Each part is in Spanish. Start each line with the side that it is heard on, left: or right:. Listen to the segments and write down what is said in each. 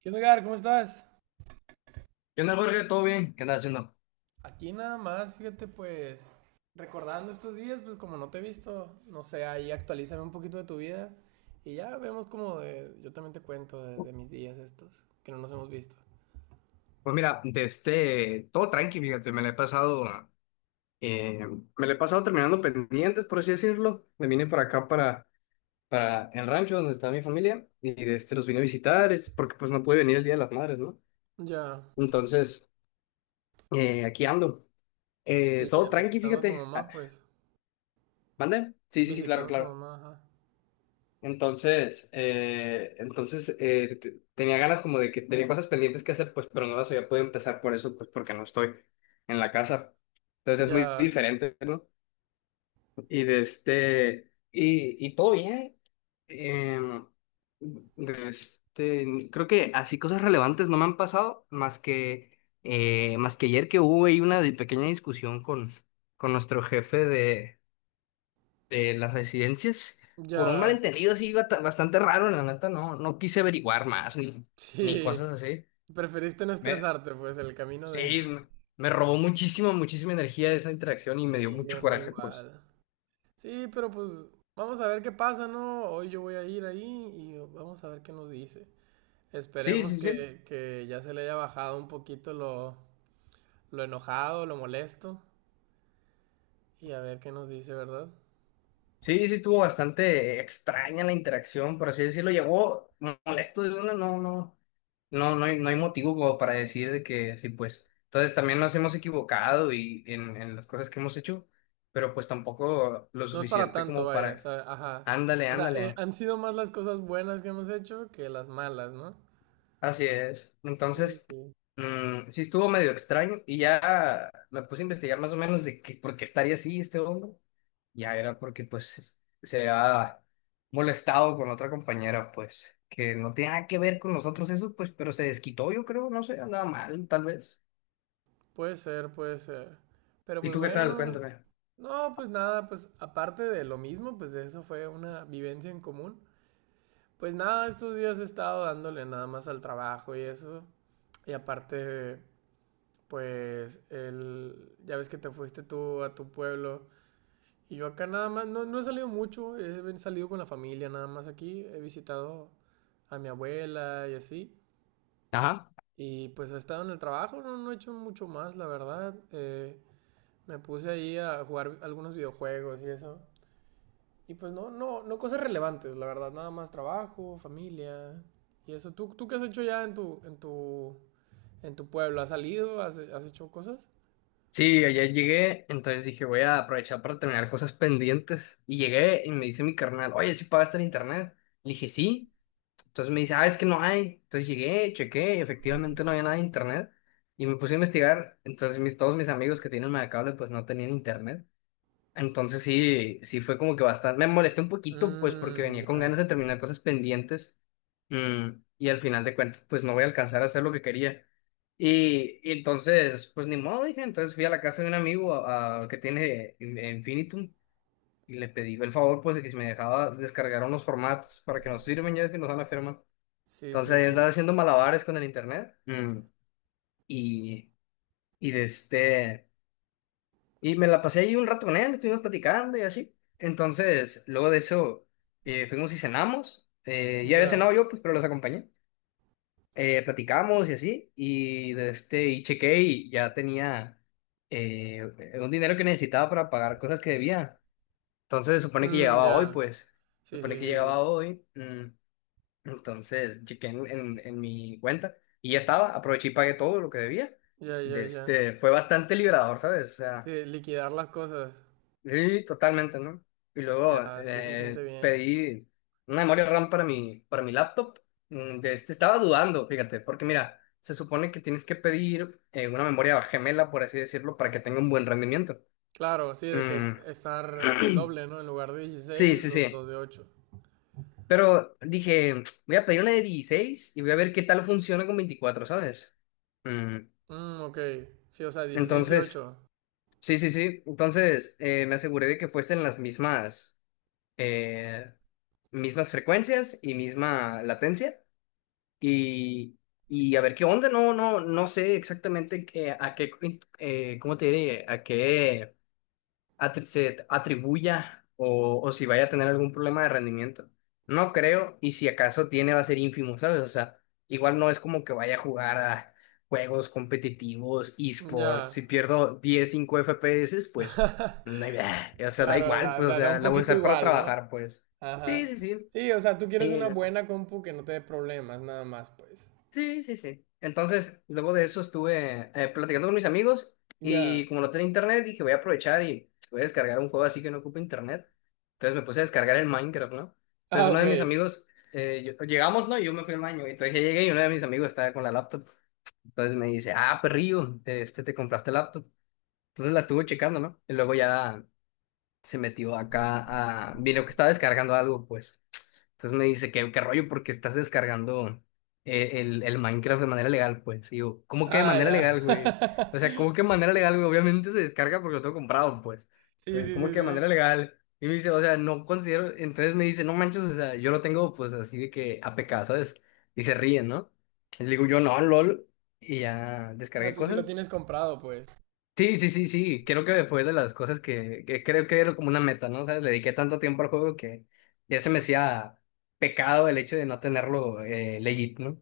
right: ¿Qué onda, Edgar? ¿Cómo estás?
left: ¿Qué onda, Jorge? ¿Todo bien? ¿Qué andas haciendo?
right: Aquí nada más, fíjate, pues, recordando estos días, pues como no te he visto, no sé, ahí actualízame un poquito de tu vida y ya vemos yo también te cuento de mis días estos, que no nos hemos visto.
left: Pues mira, todo tranqui, fíjate, eh, me la he pasado terminando pendientes, por así decirlo. Me vine para acá, para el rancho donde está mi familia, y los vine a visitar, es porque pues no pude venir el Día de las Madres, ¿no?
right: Ya,
left: Entonces, aquí ando.
right: sí,
left: Todo tranqui,
right: visitando a tu
left: fíjate. Ah,
right: mamá, pues,
left: ¿mande? Sí, sí, sí, claro,
right: visitando a tu
left: claro.
right: mamá, ajá.
left: Entonces, tenía ganas como de que tenía cosas pendientes que hacer, pues, pero no las había podido empezar por eso, pues, porque no estoy en la casa. Entonces es muy
right: Ya,
left: diferente, ¿no? Y todo bien. Em, Creo que así cosas relevantes no me han pasado, más que ayer que hubo ahí una pequeña discusión con nuestro jefe de las residencias. Por un
right: ya,
left: malentendido así bastante raro, la neta, no, no quise averiguar más ni
right: sí,
left: cosas así.
right: preferiste no
left: Me,
right: estresarte, pues, el camino de.
left: sí, me robó muchísima, muchísima energía esa interacción y me dio
right: Sí, a
left: mucho
right: mí
left: coraje, pues.
right: igual. Sí, pero pues, vamos a ver qué pasa, ¿no? Hoy yo voy a ir ahí y vamos a ver qué nos dice.
left: Sí,
right: Esperemos
left: sí, sí.
right: que ya se le haya bajado un poquito lo enojado, lo molesto y a ver qué nos dice, ¿verdad?
left: Sí, sí, estuvo bastante extraña la interacción, por así decirlo. Llegó molesto de una, no, no. No, no hay motivo como para decir de que sí, pues. Entonces también nos hemos equivocado y en las cosas que hemos hecho, pero pues tampoco lo
right: No es para
left: suficiente
right: tanto,
left: como
right: vaya, o
left: para,
right: sea, ajá.
left: ándale,
right: O sea,
left: ándale.
right: han sido más las cosas buenas que hemos hecho que las malas, ¿no?
left: Así es.
right: Sí,
left: Entonces,
right: sí.
left: sí estuvo medio extraño y ya me puse a investigar más o menos de que, por qué estaría así este hombre. Ya era porque pues se había molestado con otra compañera, pues, que no tenía nada que ver con nosotros eso, pues, pero se desquitó, yo creo, no sé, andaba mal, tal vez.
right: Puede ser, puede ser. Pero
left: ¿Y
right: pues
left: tú qué tal?
right: bueno,
left: Cuéntame.
right: no, pues nada, pues aparte de lo mismo, pues eso fue una vivencia en común. Pues nada, estos días he estado dándole nada más al trabajo y eso. Y aparte pues ya ves que te fuiste tú a tu pueblo y yo acá nada más, no, no he salido mucho, he salido con la familia nada más aquí, he visitado a mi abuela y así.
left: Ajá.
right: Y pues he estado en el trabajo, no, no he hecho mucho más, la verdad. Me puse ahí a jugar algunos videojuegos y eso. Y pues no, no, no cosas relevantes, la verdad, nada más trabajo, familia y eso. ¿Tú qué has hecho ya en tu pueblo? ¿Has salido? ¿Has hecho cosas?
left: Sí, ayer llegué, entonces dije, voy a aprovechar para terminar cosas pendientes. Y llegué y me dice mi carnal, oye, ¿sí pagaste el internet? Le dije, sí. Entonces me dice, ah, es que no hay. Entonces llegué, chequé, y efectivamente no había nada de internet. Y me puse a investigar. Entonces todos mis amigos que tienen una cable, pues no tenían internet. Entonces sí, sí fue como que bastante, me molesté un poquito pues porque
right: Mmm,
left: venía con
right: ya.
left: ganas de terminar cosas pendientes mm, y al final de cuentas pues no voy a alcanzar a hacer lo que quería. Y entonces pues ni modo dije, entonces fui a la casa de un amigo que tiene Infinitum y le pedí el favor pues de que si me dejaba descargar unos formatos para que nos sirven ya es que nos van a firmar.
right: Sí,
left: Entonces
right: sí,
left: ahí andaba
right: sí.
left: haciendo malabares con el internet y, y de este... Y me la pasé ahí un rato con él, estuvimos platicando y así. Entonces, luego de eso, fuimos y cenamos. Ya había
right: Ya.
left: cenado yo, pues, pero los acompañé. Platicamos y así. Y chequé y ya tenía eh, un dinero que necesitaba para pagar cosas que debía. Entonces, se supone que
right: Mm,
left: llegaba hoy,
right: ya.
left: pues. Se
right: Sí,
left: supone
right: sí,
left: que
right: sí, sí.
left: llegaba hoy. Entonces, chequé en mi cuenta y ya estaba. Aproveché y pagué todo lo que debía.
right: Ya, ya,
left: De
right: ya.
left: este, fue bastante liberador, ¿sabes? O sea.
right: Sí, liquidar las cosas.
left: Sí, totalmente, ¿no? Y luego
right: Ya, sí se siente bien.
left: pedí una memoria RAM para para mi laptop. Estaba dudando, fíjate, porque mira, se supone que tienes que pedir una memoria gemela, por así decirlo, para que tenga un buen rendimiento.
right: Claro, sí, de
left: Mm,
right: que estar doble, ¿no? En lugar de
left: Sí,
right: 16
left: sí,
right: 2
left: sí.
right: de ocho.
left: Pero dije, voy a pedir una de 16 y voy a ver qué tal funciona con 24, ¿sabes? Mm,
right: Mm, ok. Sí, o sea, 16 y
left: Entonces,
right: ocho.
left: sí, sí, sí. Entonces, me aseguré de que fuesen las mismas. eh, Mismas frecuencias y misma latencia y, y a ver qué onda, no, no, no sé exactamente a qué, ¿cómo te diré? A qué se atribuya o si vaya a tener algún problema de rendimiento. No creo y si acaso tiene va a ser ínfimo, ¿sabes? O sea, igual no es como que vaya a jugar a juegos competitivos, esports,
right: Ya.
left: si pierdo 10, 5 FPS, pues, no, o sea, da
right: Claro,
left: igual,
right: da,
left: pues, o
right: da, da
left: sea,
right: un
left: la voy a
right: poquito
left: usar para
right: igual, ¿no?
left: trabajar, pues. Sí,
right: Ajá.
left: sí,
right: Sí, o sea, tú
left: sí.
right: quieres una buena compu que no te dé problemas, nada más, pues.
left: Sí, sí, sí. Entonces, luego de eso estuve platicando con mis amigos
right: Ya.
left: y como no tenía internet, dije, voy a aprovechar y voy a descargar un juego así que no ocupe internet. Entonces me puse a descargar el Minecraft, ¿no? Entonces
right: Ah,
left: uno
right: ok.
left: de mis amigos, llegamos, ¿no? Y yo me fui al baño. Y entonces ya llegué y uno de mis amigos estaba con la laptop. Entonces me dice, ah, perrillo, te compraste laptop. Entonces la estuvo checando, ¿no? Y luego ya se metió acá a... Vino que estaba descargando algo, pues. Entonces me dice, qué rollo? Porque estás descargando el Minecraft de manera legal, pues. Y yo, ¿cómo que de
right: Ah,
left: manera
right: ya.
left: legal, güey? O sea, ¿cómo que de manera legal, güey? Obviamente se descarga porque lo tengo comprado, pues.
right: Sí,
left: Entonces,
right: sí,
left: ¿cómo
right: sí,
left: que de
right: sí.
left: manera legal? Y me dice, o sea, no considero. Entonces me dice, no manches, o sea, yo lo tengo, pues, así de que APK, ¿sabes? Y se ríen, ¿no? Y le digo, yo no, lol. Y ya
right: O sea,
left: descargué
right: tú sí lo
left: cosas.
right: tienes comprado, pues.
left: Sí, sí, sí, sí, creo que fue de las cosas que creo que era como una meta, ¿no? Sabes, le dediqué tanto tiempo al juego que ya se me hacía pecado el hecho de no tenerlo legit, ¿no?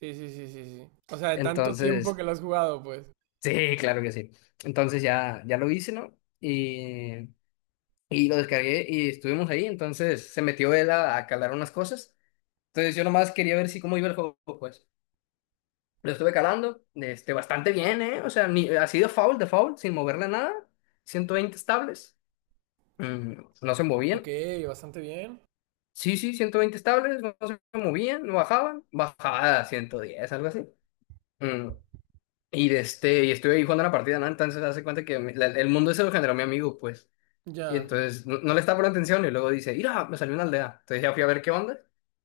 right: Sí, sí, sí, sí, sí. O sea, de tanto tiempo que
left: Entonces,
right: lo has jugado, pues.
left: sí, claro que sí. Entonces ya, ya lo hice, ¿no? Y lo descargué y estuvimos ahí, entonces se metió él a calar unas cosas. Entonces yo nomás quería ver si cómo iba el juego, pues. Lo estuve calando, bastante bien, ¿eh? O sea, ni, así de foul, sin moverle nada, 120 estables. Mm, no se
right: Ok,
left: movían.
right: bastante bien.
left: Sí, sí, 120 estables, no se movían, no bajaban. Bajaba a 110 algo así. Mm, y estuve ahí jugando la partida, ¿no? Entonces hace cuenta que el mundo ese lo generó mi amigo, pues. Y
right: Ya.
left: entonces no, no le estaba poniendo atención y luego dice, mira, me salió una aldea. Entonces ya fui a ver qué onda.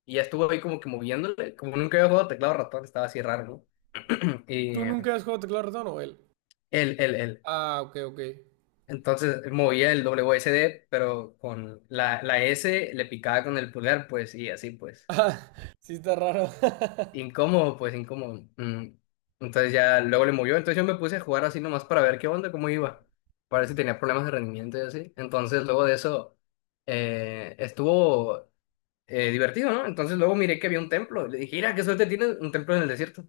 left: Y ya estuvo ahí como que moviéndole, como nunca había jugado teclado ratón, estaba así raro, ¿no? Y
right: ¿Tú nunca has jugado teclado ratón o él?
left: él.
right: Ah, ok, ok.
left: Entonces movía el WSD pero con la S le picaba con el pulgar, pues, y así, pues.
right: Ah, sí está raro.
left: Incómodo, pues incómodo. Mm. Entonces ya luego le movió. Entonces yo me puse a jugar así nomás para ver qué onda, cómo iba. Para ver si tenía problemas de rendimiento y así. Entonces luego de eso estuvo divertido, ¿no? Entonces luego miré que había un templo. Le dije, mira, qué suerte tienes, un templo en el desierto.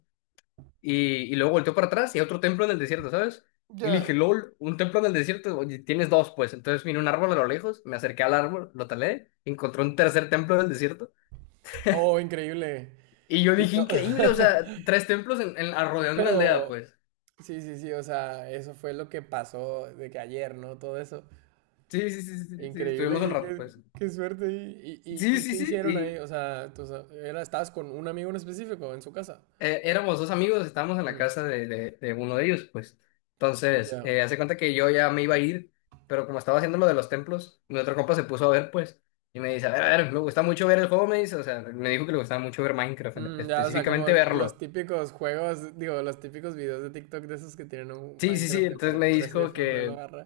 left: Y luego volteó para atrás y otro templo en el desierto, ¿sabes? Y le dije,
right: Ya.
left: lol, un templo en el desierto, oye, tienes dos, pues. Entonces vine a un árbol a lo lejos, me acerqué al árbol, lo talé, encontré un tercer templo en el desierto.
right: Oh, increíble.
left: Y yo
right: Y
left: dije,
right: to-
left: increíble, o sea, tres templos ah,
right: Sí,
left: rodeando una aldea,
right: pero,
left: pues.
right: sí, sí, sí, o sea, eso fue lo que pasó de que ayer, ¿no? Todo eso.
left: Sí, sí, sí, sí, sí,
right: Increíble,
left: estuvimos un
right: qué,
left: rato,
right: qué-
left: pues.
right: qué suerte. ¿Y, y, y-
left: Sí,
right: y qué
left: sí, sí,
right: hicieron ahí?
left: y
right: O sea, era, ¿estabas con un amigo en específico en su casa?
left: éramos dos amigos, estábamos en la casa de uno de ellos, pues. Entonces,
right: Ya.
left: hace cuenta que yo ya me iba a ir, pero como estaba haciendo lo de los templos, mi otro compa se puso a ver, pues, y me dice, a ver, me gusta mucho ver el juego, me dice, o sea, me dijo que le gustaba mucho ver Minecraft,
right: Ya, o sea, como
left: específicamente
right: los
left: verlo.
right: típicos juegos, digo, los típicos videos de TikTok de esos que tienen un
left: Sí, sí, sí,
right: Minecraft de
left: entonces me
right: parkour así de
left: dijo
right: fondo de lo
left: que.
right: agarra.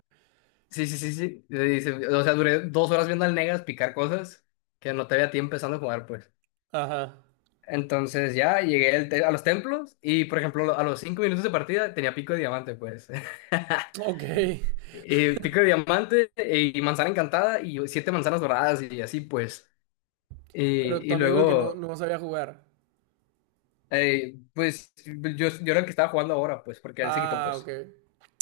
left: Sí, sí, sí, sí. Y dice, o sea, duré 2 horas viendo al Negas picar cosas que no te había tiempo empezando a jugar, pues.
right: Ajá.
left: Entonces ya llegué al a los templos y, por ejemplo, a los 5 minutos de partida tenía pico de diamante, pues.
right: Ok.
left: Y pico de diamante y manzana encantada y siete manzanas doradas y así, pues. Y,
right: Pero tu
left: y
right: amigo el que no,
left: luego,
right: no sabía jugar.
left: eh, pues, yo era el que estaba jugando ahora, pues, porque él se quitó,
right: Ah, ok.
left: pues.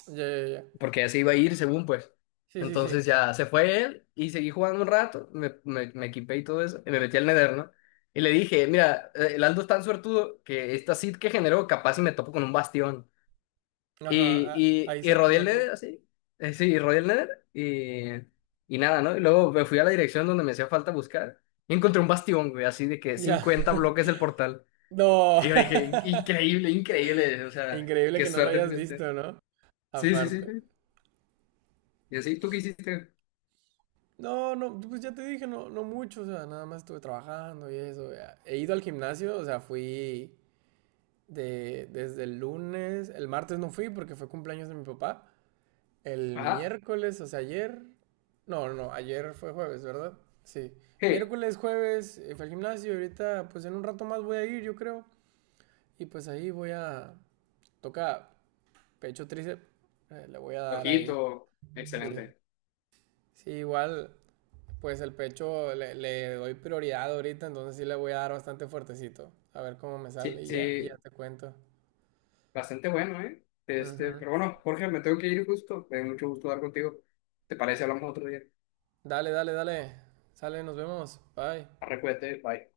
right: Ya, ya, ya.
left: Porque ya se iba a ir según pues.
right: Sí, sí, sí.
left: Entonces ya se fue él y seguí jugando un rato, me equipé y todo eso, y me metí al Nether, ¿no? Y le dije, mira, el Aldo es tan suertudo que esta seed que generó capaz y me topo con un bastión. Y,
right: Ajá. a-
left: y,
right: ahí
left: y rodeé el
right: saliendo, pues.
left: Nether así, sí, rodeé el Nether y nada, ¿no? Y luego me fui a la dirección donde me hacía falta buscar y encontré un bastión, güey, así de que
right: Ya.
left: 50 bloques del portal.
right: No.
left: Y yo dije, increíble, increíble, o sea,
right: Increíble
left: qué
right: que no lo
left: suerte
right: hayas
left: tienes.
right: visto, ¿no?
left: Sí, sí, sí,
right: Aparte.
left: sí. Y así, ¿tú qué hiciste?
right: No, no, pues ya te dije, no, no mucho, o sea, nada más estuve trabajando y eso. Ya. He ido al gimnasio, o sea, fui. Desde el lunes, el martes no fui porque fue cumpleaños de mi papá. El
left: Ajá.
right: miércoles, o sea, ayer, no, no, ayer fue jueves, ¿verdad? Sí.
left: Sí,
right: Miércoles, jueves, fue al gimnasio y ahorita, pues en un rato más voy a ir, yo creo. Y pues ahí toca pecho tríceps, le voy a dar ahí.
left: ojito,
right: Sí.
left: excelente.
right: Sí, igual, pues el pecho le doy prioridad ahorita, entonces sí le voy a dar bastante fuertecito. A ver cómo me
left: Sí,
right: sale y ya
left: sí,
right: te cuento.
left: bastante bueno, ¿eh? Este,
right: Ujú.
left: pero bueno, Jorge, me tengo que ir justo. Me dio mucho gusto hablar contigo. ¿Te parece? Hablamos otro día.
right: Dale, dale, dale. Sale, nos vemos. Bye.
left: Arre, cuídate, bye.